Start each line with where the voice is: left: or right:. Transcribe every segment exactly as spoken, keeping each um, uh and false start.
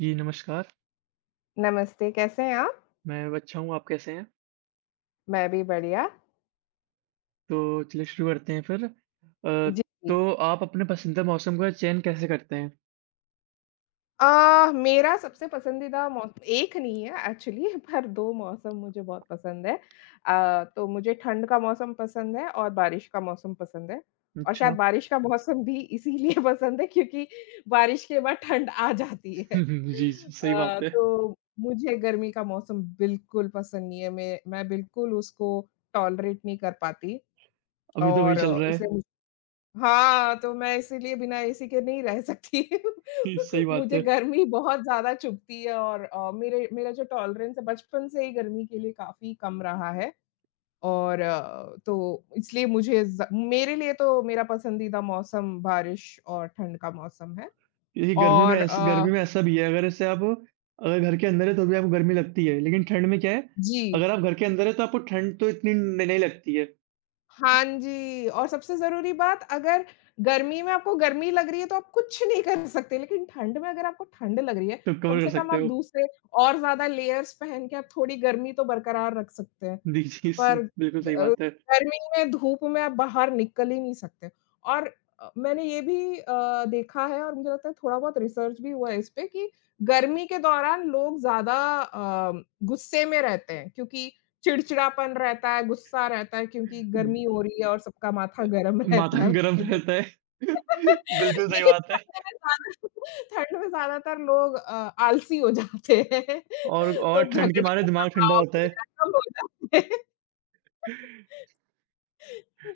right: जी, नमस्कार।
left: नमस्ते, कैसे हैं आप?
right: मैं अच्छा हूँ, आप कैसे हैं?
left: मैं भी बढ़िया।
right: तो चलिए शुरू करते हैं फिर। अ,
left: जी,
right: तो
left: जी।
right: आप अपने पसंदीदा मौसम का चयन कैसे करते हैं?
left: अ, मेरा सबसे पसंदीदा मौ एक नहीं है एक्चुअली पर दो मौसम मुझे बहुत पसंद है। अ, तो मुझे ठंड का मौसम पसंद है और बारिश का मौसम पसंद है। और
right: अच्छा।
left: शायद बारिश का मौसम भी इसीलिए पसंद है क्योंकि बारिश के बाद ठंड आ जाती है।
right: जी, जी, सही
left: अ,
right: बात है।
left: तो मुझे गर्मी का मौसम बिल्कुल पसंद नहीं है। मैं मैं बिल्कुल उसको टॉलरेट नहीं कर पाती
right: अभी तो वही
left: और
right: चल रहा है।
left: इसलिए हाँ, तो मैं इसीलिए बिना एसी के नहीं रह सकती।
right: सही बात
left: मुझे
right: है।
left: गर्मी बहुत ज़्यादा चुभती है और अ, मेरे मेरा जो टॉलरेंस है बचपन से ही गर्मी के लिए काफ़ी कम रहा है और अ, तो इसलिए मुझे ज़ मेरे लिए तो मेरा पसंदीदा मौसम बारिश और ठंड का मौसम है
right: क्योंकि गर्मी में
left: और
right: ऐस गर्मी
left: अ,
right: में ऐसा भी है, अगर ऐसे आप अगर घर के अंदर है तो भी आपको गर्मी लगती है, लेकिन ठंड में क्या है,
left: जी।
right: अगर आप घर के अंदर है तो आपको ठंड तो इतनी न नहीं लगती है,
left: हाँ जी, और सबसे ज़रूरी बात अगर गर्मी में आपको गर्मी लग रही है तो आप कुछ नहीं कर सकते, लेकिन ठंड में अगर आपको ठंड लग रही है,
right: तो
left: कम
right: कवर कर
left: से कम
right: सकते
left: आप
right: हो।
left: दूसरे और ज़्यादा लेयर्स पहन के आप थोड़ी गर्मी तो बरकरार रख सकते हैं।
right: जी, जी, स
left: पर
right: बिल्कुल सही
left: अ,
right: बात है।
left: गर्मी में, धूप में आप बाहर निकल ही नहीं सकते और अ, मैंने ये भी अ, देखा है और मुझे लगता है थोड़ा बहुत रिसर्च भी हुआ है इस पे कि गर्मी के दौरान लोग ज़्यादा अ, गुस्से में रहते हैं क्योंकि चिड़चिड़ापन रहता है, गुस्सा रहता है क्योंकि गर्मी हो रही है और सबका माथा गर्म
right: माथा
left: रहता है उस
right: गरम
left: वजह
right: रहता है।
left: से।
right: बिल्कुल सही
left: लेकिन
right: बात
left: ठंड
right: है
left: में ज़्यादा ठंड में ज़्यादातर लोग अ, आलसी हो जाते हैं
right: और और
left: तो
right: ठंड के
left: झगड़े
right: मारे दिमाग ठंडा
left: तनाव
right: होता है।
left: वगैरह सब हो जाते हैं।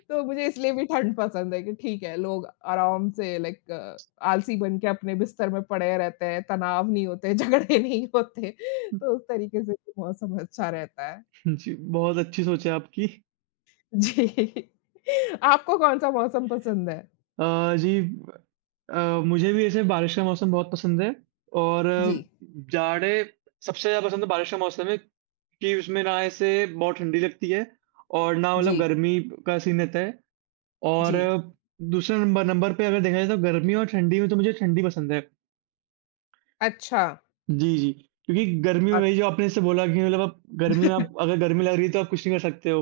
left: तो मुझे इसलिए भी ठंड पसंद है कि ठीक है, लोग आराम से लाइक आलसी बन के अपने बिस्तर में पड़े रहते हैं, तनाव नहीं होते, झगड़े नहीं होते, तो उस तरीके से भी मौसम अच्छा रहता है।
right: जी, बहुत अच्छी सोच है आपकी।
left: जी। आपको कौन-सा मौसम पसंद है?
right: अ, जी अ, मुझे भी ऐसे बारिश का मौसम बहुत पसंद है और
left: जी,
right: अ, जाड़े सबसे ज़्यादा पसंद है बारिश का मौसम है कि उसमें ना ऐसे बहुत ठंडी लगती है और ना मतलब
left: जी,
right: गर्मी का सीन रहता है और
left: जी।
right: अ, दूसरे नंबर नंबर पे अगर देखा जाए तो गर्मी और ठंडी में तो मुझे ठंडी पसंद है।
left: अच्छा,
right: जी, जी। क्योंकि गर्मी में
left: अच्छ
right: वही जो आपने जैसे बोला कि मतलब आप गर्मी में आप अगर गर्मी लग रही है तो आप कुछ नहीं कर सकते हो।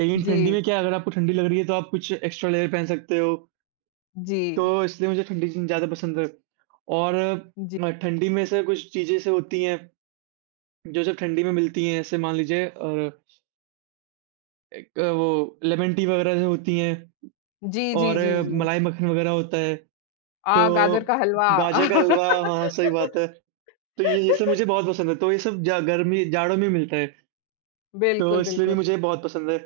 right: लेकिन ठंडी में
left: जी,
right: क्या है अगर आपको ठंडी लग रही है तो आप कुछ एक्स्ट्रा लेयर पहन सकते हो।
left: जी,
right: तो इसलिए मुझे ठंडी चीज़ें ज़्यादा पसंद है। और
left: जी।
right: अ, ठंडी में ऐसे कुछ चीज़ें ऐसे होती हैं, जो सिर्फ़ ठंडी में मिलती हैं। जैसे मान लीजिए अ, एक अ, वो लेमन टी वग़ैरह जो होती हैं
left: जी,
right: और
left: जी, जी।
right: अ,
left: जी,
right: मलाई मक्खन वग़ैरह होता है।
left: अ, गाजर
right: तो
left: का हलवा।
right: गाजर का हलवा हाँ, सही बात है। तो ये ये सब मुझे बहुत पसंद है। तो ये सब जा गर्मी जाड़ों में मिलता है। तो
left: बिल्कुल,
right: इसलिए भी
left: बिल्कुल।
right: मुझे बहुत पसंद है।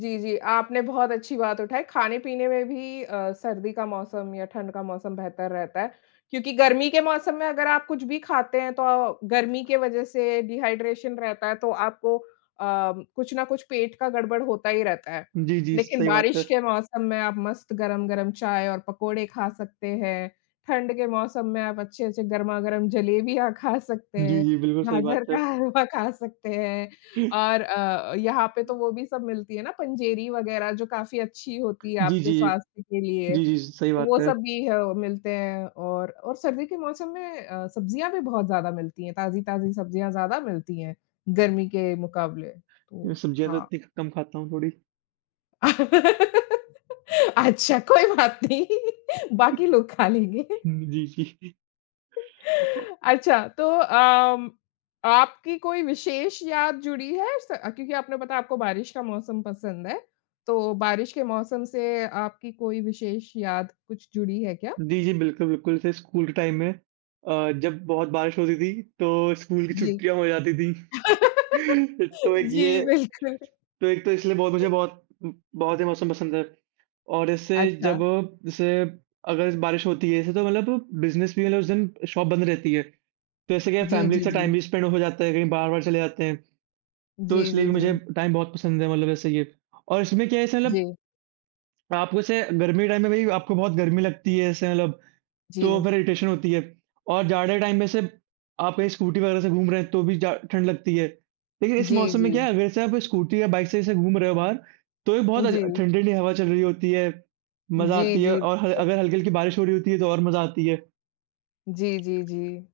left: जी, जी। आपने बहुत अच्छी बात उठाई। खाने-पीने में भी अ, सर्दी का मौसम या ठंड का मौसम बेहतर रहता है, क्योंकि गर्मी के मौसम में अगर आप कुछ भी खाते हैं, तो गर्मी के वजह से डिहाइड्रेशन रहता है, तो आपको अ, कुछ ना कुछ पेट का गड़बड़ होता ही रहता है।
right: जी, जी,
left: लेकिन
right: सही बात
left: बारिश
right: है।
left: के मौसम में आप मस्त गरम-गरम चाय और पकोड़े खा सकते हैं। ठंड के मौसम में आप अच्छे-अच्छे गरमा-गरम जलेबियाँ खा सकते
right: जी,
left: हैं,
right: जी, बिल्कुल सही बात
left: गाजर
right: है।
left: का हलवा खा सकते हैं। और अ, यहाँ पे तो वो भी सब मिलती है ना पंजेरी वगैरह जो काफ़ी अच्छी होती है
right: जी,
left: आपके
right: जी।
left: स्वास्थ्य के लिए,
right: जी, जी, सही
left: तो वो
right: बात है।
left: सब भी अ, मिलते हैं और और सर्दी के मौसम में अ, सब्जियाँ भी बहुत ज़्यादा मिलती हैं, ताज़ी-ताज़ी सब्जियाँ ज़्यादा मिलती हैं, गर्मी के मुकाबले, तो
right: सब्जियाँ तो
left: हाँ।
right: इतनी कम खाता हूँ थोड़ी।
left: अच्छा, कोई बात नहीं, बाकी लोग खा लेंगे।
right: जी, जी।
left: अच्छा तो अम, आपकी कोई विशेष याद जुड़ी है? स क्योंकि आपने बताया आपको बारिश का मौसम पसंद है, तो बारिश के मौसम से आपकी कोई विशेष याद कुछ जुड़ी है क्या?
right: जी, जी, बिल्कुल, बिल्कुल। जैसे स्कूल के टाइम में अ, जब बहुत बारिश होती थी, तो स्कूल की
left: जी।
right: छुट्टियाँ हो जाती थी। तो एक
left: जी,
right: ये
left: बिल्कुल।
right: तो एक तो इसलिए बहुत मुझे बहुत बहुत ये मौसम पसंद है। और इससे जब
left: अच्छा।
right: जैसे अगर बारिश होती है ऐसे तो मतलब बिज़नेस भी मतलब उस दिन शॉप बंद रहती है। तो ऐसे क्या है
left: जी,
right: फैमिली
left: जी,
right: से
left: जी।
right: टाइम भी स्पेंड हो जाता है, कहीं बाहर-वाहर चले जाते हैं। तो
left: जी,
right: इसलिए
left: जी,
right: भी
left: जी।
right: मुझे टाइम बहुत पसंद है मतलब ऐसे ये। और इसमें क्या है जैसे मतलब
left: जी,
right: आपको जैसे गर्मी के टाइम में भाई आपको बहुत गर्मी लगती है ऐसे मतलब
left: जी।
right: तो फिर इरिटेशन होती है और जाड़े टाइम में से आप कहीं स्कूटी वगैरह से घूम रहे हैं तो भी जा ठंड लगती है। लेकिन इस
left: जी,
right: मौसम में
left: जी।
right: क्या है अगर से आप स्कूटी या बाइक से ऐसे घूम रहे हो बाहर तो ये बहुत अज
left: जी।
right: ठंडी-ठंडी हवा चल रही होती है, मज़ा
left: जी,
right: आती है
left: जी।
right: और ह अगर हल्की-हल्की बारिश हो रही होती है तो और मज़ा आती है।
left: जी, जी, जी। जी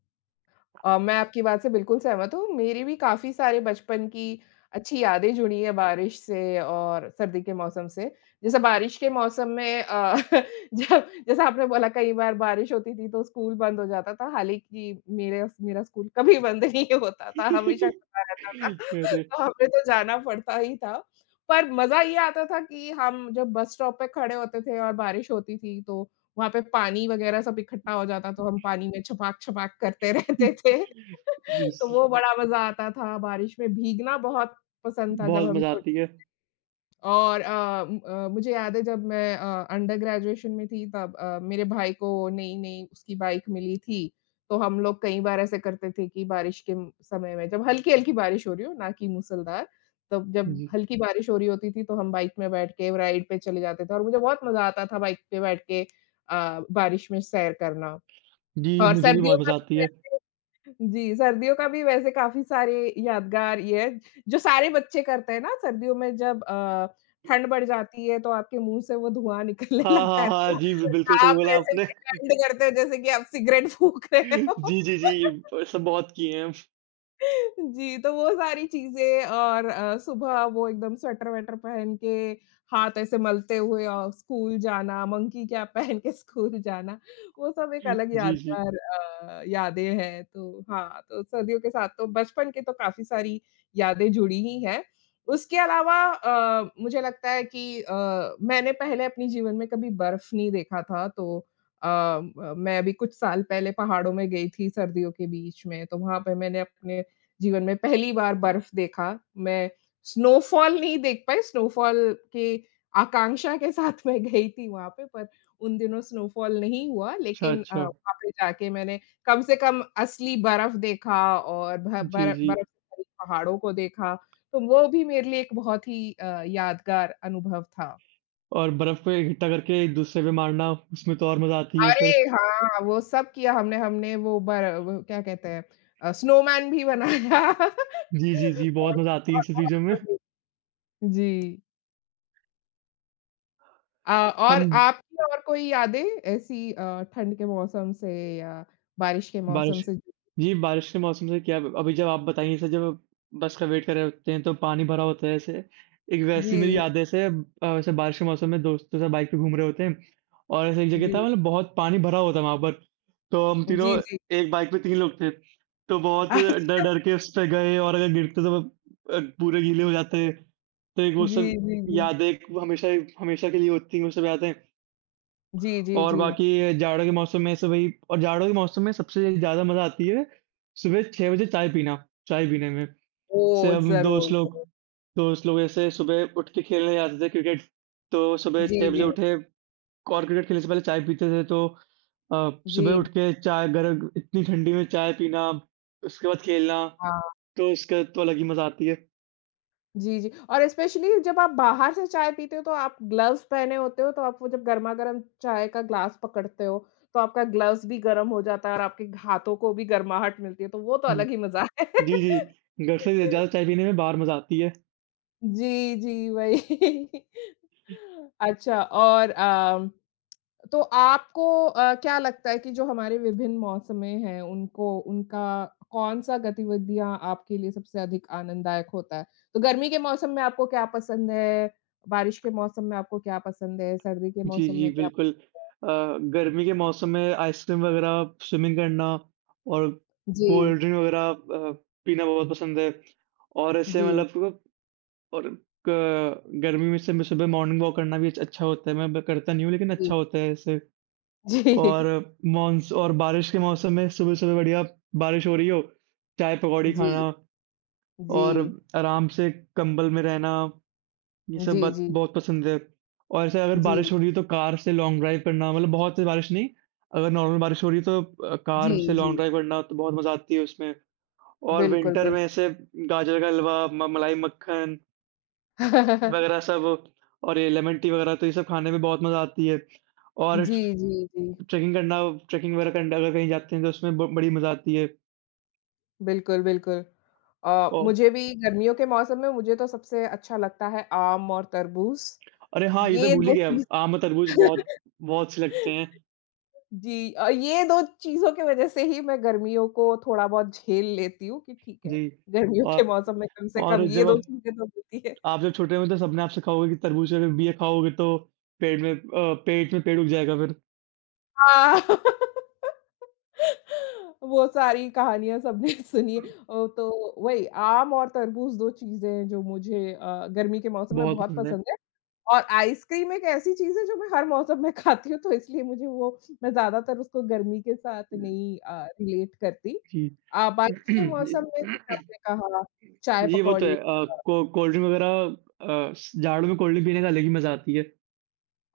left: अ, मैं आपकी बात से बिल्कुल सहमत हूँ। मेरी भी काफ़ी सारे बचपन की अच्छी यादें जुड़ी हैं बारिश से और सर्दी के मौसम से। जैसे बारिश के मौसम में अ, जब जैसे आपने बोला कई बार बारिश होती थी तो स्कूल बंद हो जाता था। हालाँकि मेरे मेरा स्कूल कभी बंद नहीं होता था, हमेशा खुला रहता था।
right: अरे!
left: तो हमें तो जाना पड़ता ही था। पर मज़ा ये आता था कि हम जब बस स्टॉप पे खड़े होते थे और बारिश होती थी तो वहाँ पे पानी वगैरह सब इकट्ठा हो जाता तो हम पानी में छपाक-छपाक करते रहते थे। तो
right: जी,
left: वो बड़ा मज़ा आता था, बारिश में भीगना बहुत पसंद था जब
right: बहुत
left: हम
right: मज़ा आती
left: छोटे
right: है।
left: और अ, म अ, मुझे याद है जब मैं अ, अंडर ग्रेजुएशन में थी तब अ, मेरे भाई को नई-नई उसकी बाइक मिली थी, तो हम लोग कई बार ऐसे करते थे कि बारिश के म समय में जब हल्की-हल्की बारिश हो रही हो, ना कि मूसलधार, तब जब
right: जी,
left: हल्की बारिश हो रही होती थी, तो हम बाइक में बैठ के राइड पे चले जाते थे और मुझे बहुत मज़ा आता था बाइक पे बैठ के अ, बारिश में सैर करना।
right: जी
left: और
right: मुझे भी
left: सर्दियों
right: बहुत
left: का
right: मज़ा
left: भी
right: आती है।
left: वैसे जी, सर्दियों का भी वैसे काफ़ी सारे यादगार ये है, जो सारे बच्चे करते हैं ना सर्दियों में जब अ, ठंड बढ़ जाती है तो आपके मुँह से वो धुआँ निकलने
right: हाँ,
left: लगता
right: हाँ,
left: है
right: हाँ,
left: तो
right: जी, बि बिल्कुल सही
left: आप
right: बोला
left: ऐसे
right: आपने।
left: प्रिटेंड करते हो जैसे कि आप सिगरेट फूँक रहे
right: जी,
left: हो।
right: जी, जी, ब सब बहुत किए हैं।
left: जी, तो वो सारी चीज़ें और अ, सुबह वो एकदम स्वेटर-वेटर पहन के, हाथ ऐसे मलते हुए अ, स्कूल जाना, मंकी कैप पहन के स्कूल जाना, वो सब एक अलग
right: जी, जी।
left: यादगार अ, यादें हैं। तो हाँ, तो सर्दियों के साथ तो बचपन की तो काफ़ी सारी यादें जुड़ी ही हैं। उसके अलावा अ, मुझे लगता है कि अ, मैंने पहले अपने जीवन में कभी बर्फ़ नहीं देखा था, तो अ, म मैं अभी कुछ साल पहले पहाड़ों में गई थी सर्दियों के बीच में, तो वहाँ पे मैंने अपने जीवन में पहली बार बर्फ देखा। मैं स्नोफॉल नहीं देख पाई, स्नोफॉल की आकांक्षा के साथ मैं गई थी वहाँ पे, पर उन दिनों स्नोफॉल नहीं हुआ
right: अच्छा,
left: लेकिन अ,
right: अच्छा।
left: वहाँ पे जाके मैंने कम से कम असली बर्फ देखा और भ
right: जी,
left: बर
right: जी।
left: बर्फ से भरी पहाड़ों को देखा, तो वो भी मेरे लिए एक बहुत ही अ, यादगार अनुभव था।
right: और बर्फ को इकट्ठा करके एक-दूसरे पे मारना, उसमें तो और मज़ा आती है
left: अरे!
right: फिर।
left: हाँ, वो सब किया हमने, हमने वो बर वो क्या कहते हैं अ, स्नोमैन भी बनाया।
right: जी, जी, जी, बहुत
left: और
right: मज़ा आती है इन सब
left: बहुत-बहुत
right: चीज़ों में।
left: मज़े जी। अ, और
right: हम
left: आपकी और कोई यादें ऐसी अ, ठंड के मौसम से या बारिश के
right: बारिश
left: मौसम से?
right: जी, बारिश के मौसम से क्या अभी जब आप बताइए जैसे जब बस का वेट कर रहे होते हैं तो पानी भरा होता है ऐसे, एक वैसी मेरी
left: जी,
right: यादें से अ, ऐसे बारिश के मौसम में दोस्तों से बाइक पे घूम रहे होते हैं और ऐसे एक जगह
left: जी,
right: था मतलब बहुत पानी भरा हुआ था वहाँ पर। तो हम तीनों
left: जी, जी।
right: एक बाइक पे तीन लोग थे, तो बहुत डर
left: अच्छा।
right: डर के उस पे गए और अगर गिरते तो अ, पूरे गीले हो जाते। तो एक वो
left: जी,
right: सब
left: जी, जी।
right: यादें एक हमेशा हमेशा के लिए होती हैं वो सब यादें।
left: जी, जी,
right: और
left: जी।
right: बाकी जाड़ों के मौसम में ऐसे वही और जाड़ों के मौसम में सबसे ज़्यादा मज़ा आती है सुबह छह बजे चाय पीना चाय पीने में। जैसे
left: ओह!
right: हम दोस्त
left: ज़रूर।
right: लोग दोस्त लोग ऐसे सुबह उठ के खेलने जाते थे क्रिकेट। तो सुबह
left: जी,
right: छह बजे
left: जी,
right: उठे और क्रिकेट खेलने से पहले चाय पीते थे तो अ, सुबह
left: जी।
right: उठ के चाय गरम इतनी ठंडी में चाय पीना, उसके बाद खेलना,
left: हाँ,
right: तो उसका तो अलग ही मज़ा आती है।
left: जी, जी। और स्पेशली जब आप बाहर से चाय पीते हो तो आप ग्लव्स पहने होते हो, तो आप वो जब गरमा-गरम चाय का ग्लास पकड़ते हो, तो आपका ग्लव्स भी गरम हो जाता है और आपके हाथों को भी गर्माहट मिलती है, तो वो तो
right: हुँ।
left: अलग ही मज़ा है।
right: जी, जी। घर से ज़्यादा चाय पीने में बाहर मज़ा आती है।
left: जी, जी, वही। अच्छा और अम, तो आपको अ, क्या लगता है कि जो हमारे विभिन्न मौसमें हैं, उनको उनका कौन-सा गतिविधियाँ आपके लिए सबसे अधिक आनंददायक होता है? तो गर्मी के मौसम में आपको क्या पसंद है? बारिश के मौसम में आपको क्या पसंद है? सर्दी के
right: जी,
left: मौसम
right: जी,
left: में क्या
right: बिल्कुल। अ, गर्मी के मौसम में आइसक्रीम वगैरह, स्विमिंग करना और
left: जी,
right: कोल्ड ड्रिंक वगैरह अ, पीना बहुत पसंद है। और ऐसे
left: जी,
right: मतलब और क गर्मी में से मैं सुबह मॉर्निंग वॉक करना भी अच्छा अच्छा होता है। मैं ब करता नहीं हूँ, लेकिन
left: जी,
right: अच्छा होता है ऐसे।
left: जी,
right: और मॉन्स और बारिश के मौसम में सुबह-सुबह बढ़िया बारिश हो रही हो, चाय पकौड़ी
left: जी,
right: खाना
left: जी,
right: और आराम से कंबल में रहना। ये सब
left: जी,
right: बात
left: जी,
right: बहुत पसंद है। और ऐसे अगर बारिश
left: जी,
right: हो रही है तो कार से लॉन्ग ड्राइव करना मतलब बहुत तेज़ बारिश नहीं, अगर नॉर्मल बारिश हो रही है तो अ,
left: जी,
right: कार से लॉन्ग
left: जी,
right: ड्राइव करना तो बहुत मज़ा आती है उसमें। और
left: बिल्कुल,
right: विंटर
left: बिल
right: में ऐसे गाजर का हलवा, म मलाई मक्खन वग़ैरह सब और ये लेमन टी वग़ैरह तो ये सब खाने में बहुत मज़ा आती है। और
left: जी, जी, जी।
right: ट्रैकिंग करना ट्रैकिंग वग़ैरह करना अगर कहीं जाते हैं तो उसमें ब बड़ी मज़ा आती है।
left: बिल्कुल, बिल्कुल। अ,
right: ओ
left: मुझे भी गर्मियों के मौसम में मुझे तो सबसे अच्छा लगता है आम और तरबूज़,
right: अरे हाँ, ये तो
left: ये
right: भूल ही
left: दो
right: गया
left: चीज़
right: आम और तरबूज़ बहुत बहुत अच्छे लगते हैं।
left: जी अ, ये दो चीज़ों की वज़ह से ही मैं गर्मियों को थोड़ा बहुत झेल लेती हूँ कि ठीक है,
right: जी।
left: गर्मियों के
right: और
left: मौसम में कम से कम
right: और
left: ये
right: जब
left: दो
right: आप
left: चीज़ें तो मिलती है।
right: आप जब छोटे में तो सबने आपसे कहा होगा कि तरबूज में बिया खाओगे तो पेट में अ, पेट में पेड़ उग जाएगा फिर।
left: हाँ, वो सारी कहानियाँ सबने सुनी है। अ, तो वही आम और तरबूज़ दो चीज़ें हैं जो मुझे अ, गर्मी के मौसम में
right: बहुत
left: बहुत
right: पसंद है।
left: पसंद है। और आइसक्रीम एक ऐसी चीज़ है जो मैं हर मौसम में खाती हूँ, तो इसलिए मुझे वो मैं ज़्यादातर उसको गर्मी के साथ नहीं अ, रिलेट करती।
right: जी।
left: अ, बारिश के मौसम में जैसे
right: जी,
left: आपने कहा
right: वो तो
left: चाय-पकौड़ी
right: है। अ,
left: अ,
right: को कोल्ड ड्रिंक वगैरह अ, जाड़ों में कोल्ड ड्रिंक पीने का अलग ही मज़ा आती है।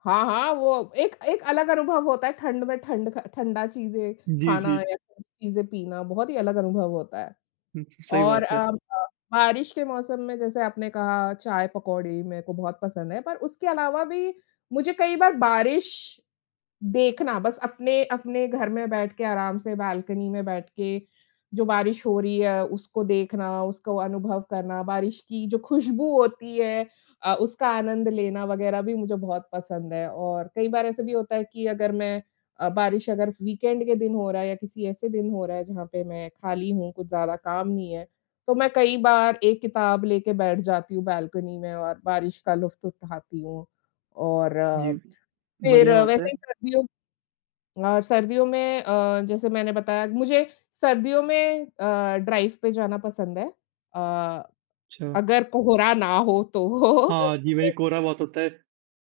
left: हाँ, हाँ, वो एक एक अलग अनुभव होता है ठंड में ठंड ख ठंडा चीज़ें
right: जी,
left: खाना
right: जी।
left: या ठंडी चीज़ें पीना, बहुत ही अलग अनुभव होता है।
right: हुँ, सही
left: और
right: बात
left: अ
right: है।
left: अ, बारिश के मौसम में जैसे आपने कहा चाय-पकौड़ी मेरे को बहुत पसंद है, पर उसके अलावा भी मुझे कई बार बारिश देखना बस अपने अपने घर में बैठ के आराम से बालकनी में बैठ के, जो बारिश हो रही है उसको देखना, उसको अनुभव करना, बारिश की जो खुशबू होती है अ, उसका आनंद लेना वग़ैरह भी मुझे बहुत पसंद है। और कई बार ऐसे भी होता है कि अगर मैं अ, बारिश अगर वीकेंड के दिन हो रहा है या किसी ऐसे दिन हो रहा है जहाँ पे मैं खाली हूँ, कुछ ज़्यादा काम नहीं है, तो मैं कई बार एक किताब लेके बैठ जाती हूँ बालकनी में और बारिश का लुफ़्त उठाती हूँ। और
right: जी,
left: अ, फिर
right: बढ़िया
left: अ,
right: बात
left: वैसे
right: है।
left: ही सर्दियों और सर्दियों में अ, जैसे मैंने बताया मुझे सर्दियों में अ, ड्राइव पे जाना पसंद है। अ,
right: अच्छा।
left: अगर कोहरा ना हो तो
right: हाँ जी, वही कोहरा बहुत होता है।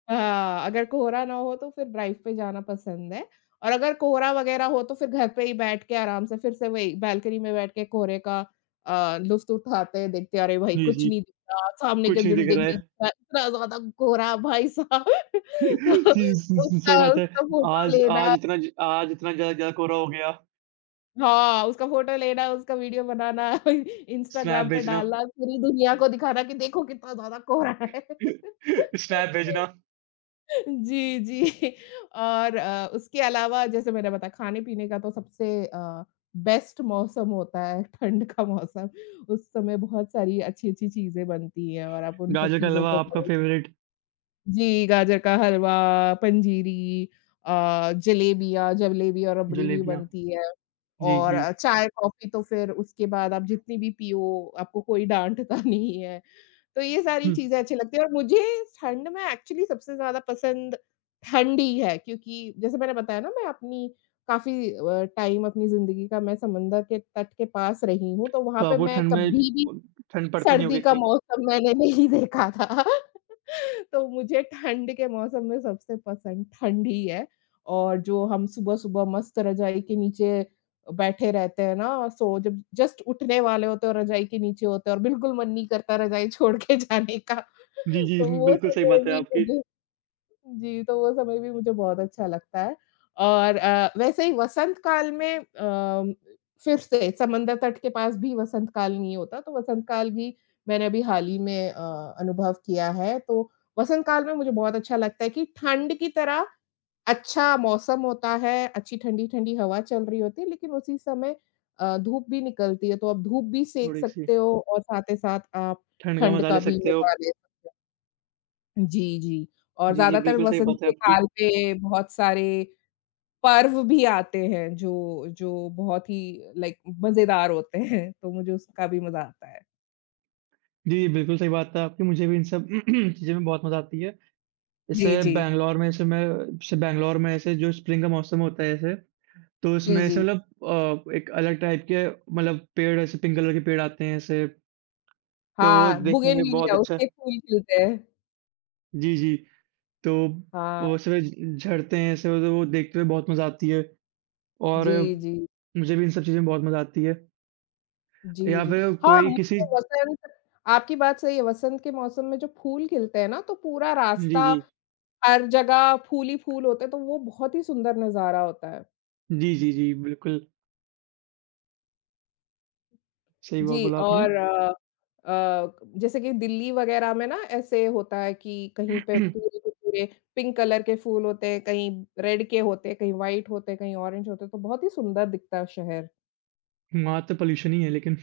left: हाँ, अगर कोहरा ना हो तो फिर ड्राइव पे जाना पसंद है और अगर कोहरा वगैरह हो तो फिर घर पे ही बैठ के आराम से फिर से वही बालकनी में बैठ के कोहरे का अ, लुफ्त उठाते हैं, देखते हैं, अरे भाई
right: जी,
left: कुछ
right: जी।
left: नहीं दिख रहा, सामने के
right: कुछ नहीं दिख
left: बिल्डिंग
right: रहा
left: नहीं दिख
right: है।
left: रहा, इतना ज़्यादा कोहरा भाई साहब
right: जी, स
left: तो
right: स सही
left: उसका
right: बात है।
left: उसका फ़ोटो
right: आज आज
left: लेना
right: इतना ज आज इतना ज़्यादा ज़्यादा कोहरा हो गया,
left: हाँ, उसका फ़ोटो लेना, उसका वीडियो बनाना,
right: स्नैप
left: इंस्टाग्राम पे
right: भेजना
left: डालना, पूरी दुनिया को दिखाना कि देखो कितना ज़्यादा कोहरा है।
right: स्नैप भेजना।
left: जी, जी और अ, उसके अलावा जैसे मैंने बताया खाने-पीने का तो सबसे अ, बेस्ट मौसम होता है ठंड का मौसम। उस समय बहुत सारी अच्छी-अच्छी चीज़ें बनती हैं और आप उन सब
right: गाजर का
left: चीज़ों
right: हलवा
left: को
right: आपका फ़ेवरेट,
left: जी, गाजर का हलवा, पंजीरी अ, जलेबियाँ जलेबी और रबड़ी भी
right: जलेबियाँ।
left: बनती है
right: जी,
left: और
right: जी।
left: अ, चाय, कॉफ़ी तो फिर उसके बाद आप जितनी भी पियो, आपको कोई डाँटता नहीं है। तो ये सारी
right: हुँ,
left: चीज़ें अच्छी लगती हैं और मुझे ठंड में एक्चुअली सबसे ज़्यादा पसंद ठंड ही है क्योंकि जैसे मैंने बताया ना मैं अपनी काफ़ी अ, टाइम अपनी ज़िंदगी का मैं समंदर के तट के पास रही हूँ, तो वहाँ
right: तो
left: पे
right: आपको
left: मैं
right: ठंड में
left: कभी भी
right: ब ठंड पड़ती नहीं होगी
left: सर्दी का
right: इतनी।
left: मौसम मैंने नहीं देखा था। तो मुझे ठंड के मौसम में सबसे पसंद ठंड ही है और जो हम सुबह-सुबह मस्त रज़ाई के नीचे बैठे रहते हैं ना, सो जब जस्ट उठने वाले होते हैं और रज़ाई के नीचे होते हैं और बिल्कुल मन नहीं करता रज़ाई छोड़ के जाने का।
right: जी, जी,
left: तो वो
right: बिल्कुल सही
left: समय
right: बात है
left: भी
right: आपकी।
left: मुझे जी, तो वो समय भी मुझे बहुत अच्छा लगता है और अ, वैसे ही वसंत काल में अ, फिर से समंदर तट के पास भी वसंत काल नहीं होता, तो वसंत काल भी मैंने अभी हाल ही में अ, अनुभव किया है। तो वसंत काल में मुझे बहुत अच्छा लगता है कि ठंड की तरह अच्छा मौसम होता है, अच्छी ठंडी-ठंडी हवा चल रही होती है, लेकिन उसी समय अ, धूप भी निकलती है, तो आप धूप भी सेंक
right: थोड़ी-सी
left: सकते हो और साथ ही साथ आप
right: ठंड का
left: ठंड
right: मज़ा ले
left: का भी
right: सकते हो।
left: मज़ा ले सकते हो। जी, जी। और
right: जी, जी,
left: ज़्यादातर
right: बिल्कुल सही
left: वसंत
right: बात है
left: के
right: आपकी।
left: काल पे बहुत सारे पर्व भी आते हैं जो जो बहुत ही लाइक मज़ेदार होते हैं, तो मुझे उसका भी मज़ा आता है।
right: जी, बिल्कुल सही बात है आपकी। मुझे भी इन सब चीज़ों में बहुत मज़ा आती है। जैसे
left: जी, जी।
right: बैंगलोर में जैसे मैं जैसे बैंगलोर में ऐसे जो स्प्रिंग का मौसम होता है जैसे, तो
left: जी,
right: उसमें ऐसे
left: जी।
right: मतलब अ, एक अलग टाइप के मतलब पेड़ ऐसे पिंक कलर के पेड़ आते हैं ऐसे, तो वो
left: हाँ,
right: देखने में बहुत
left: बोगनविलिया
right: अच्छा
left: उसके फूल खिलते हैं।
right: जी, जी। तो
left: हाँ,
right: वो सुबह ज- झड़ते हैं सुबह तो वो देखते हुए बहुत मज़ा आती है और
left: जी, जी।
right: मुझे भी इन सब चीज़ों में बहुत मज़ा आती है।
left: जी,
right: या
left: जी।
right: फिर
left: हाँ,
right: कोई किसी
left: मुझे वसंत आपकी बात सही है, वसंत के मौसम में जो फूल खिलते हैं ना, तो पूरा
right: जी,
left: रास्ता
right: जी।
left: हर जगह फूल ही फूल होते हैं, तो वो बहुत ही सुंदर नज़ारा होता है।
right: जी, जी, जी, बिल्कुल सही बात
left: जी
right: बोला आपने।
left: और अ अ, जैसे कि दिल्ली वगैरह में ना ऐसे होता है कि कहीं पे पूरे के पूरे पिंक कलर के फूल होते हैं, कहीं रेड के होते हैं, कहीं व्हाइट होते हैं, कहीं ऑरेंज होते हैं, तो बहुत ही सुंदर दिखता है शहर।
right: वहाँ तो पॉल्यूशन ही है लेकिन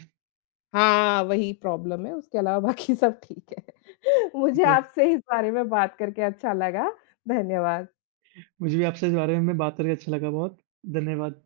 left: हाँ, वही प्रॉब्लम है, उसके अलावा बाकी सब ठीक है। मुझे आपसे इस बारे में बात करके अच्छा लगा। धन्यवाद।
right: मुझे भी आपसे इस बारे में बात करके अच्छा लगा बहुत। धन्यवाद।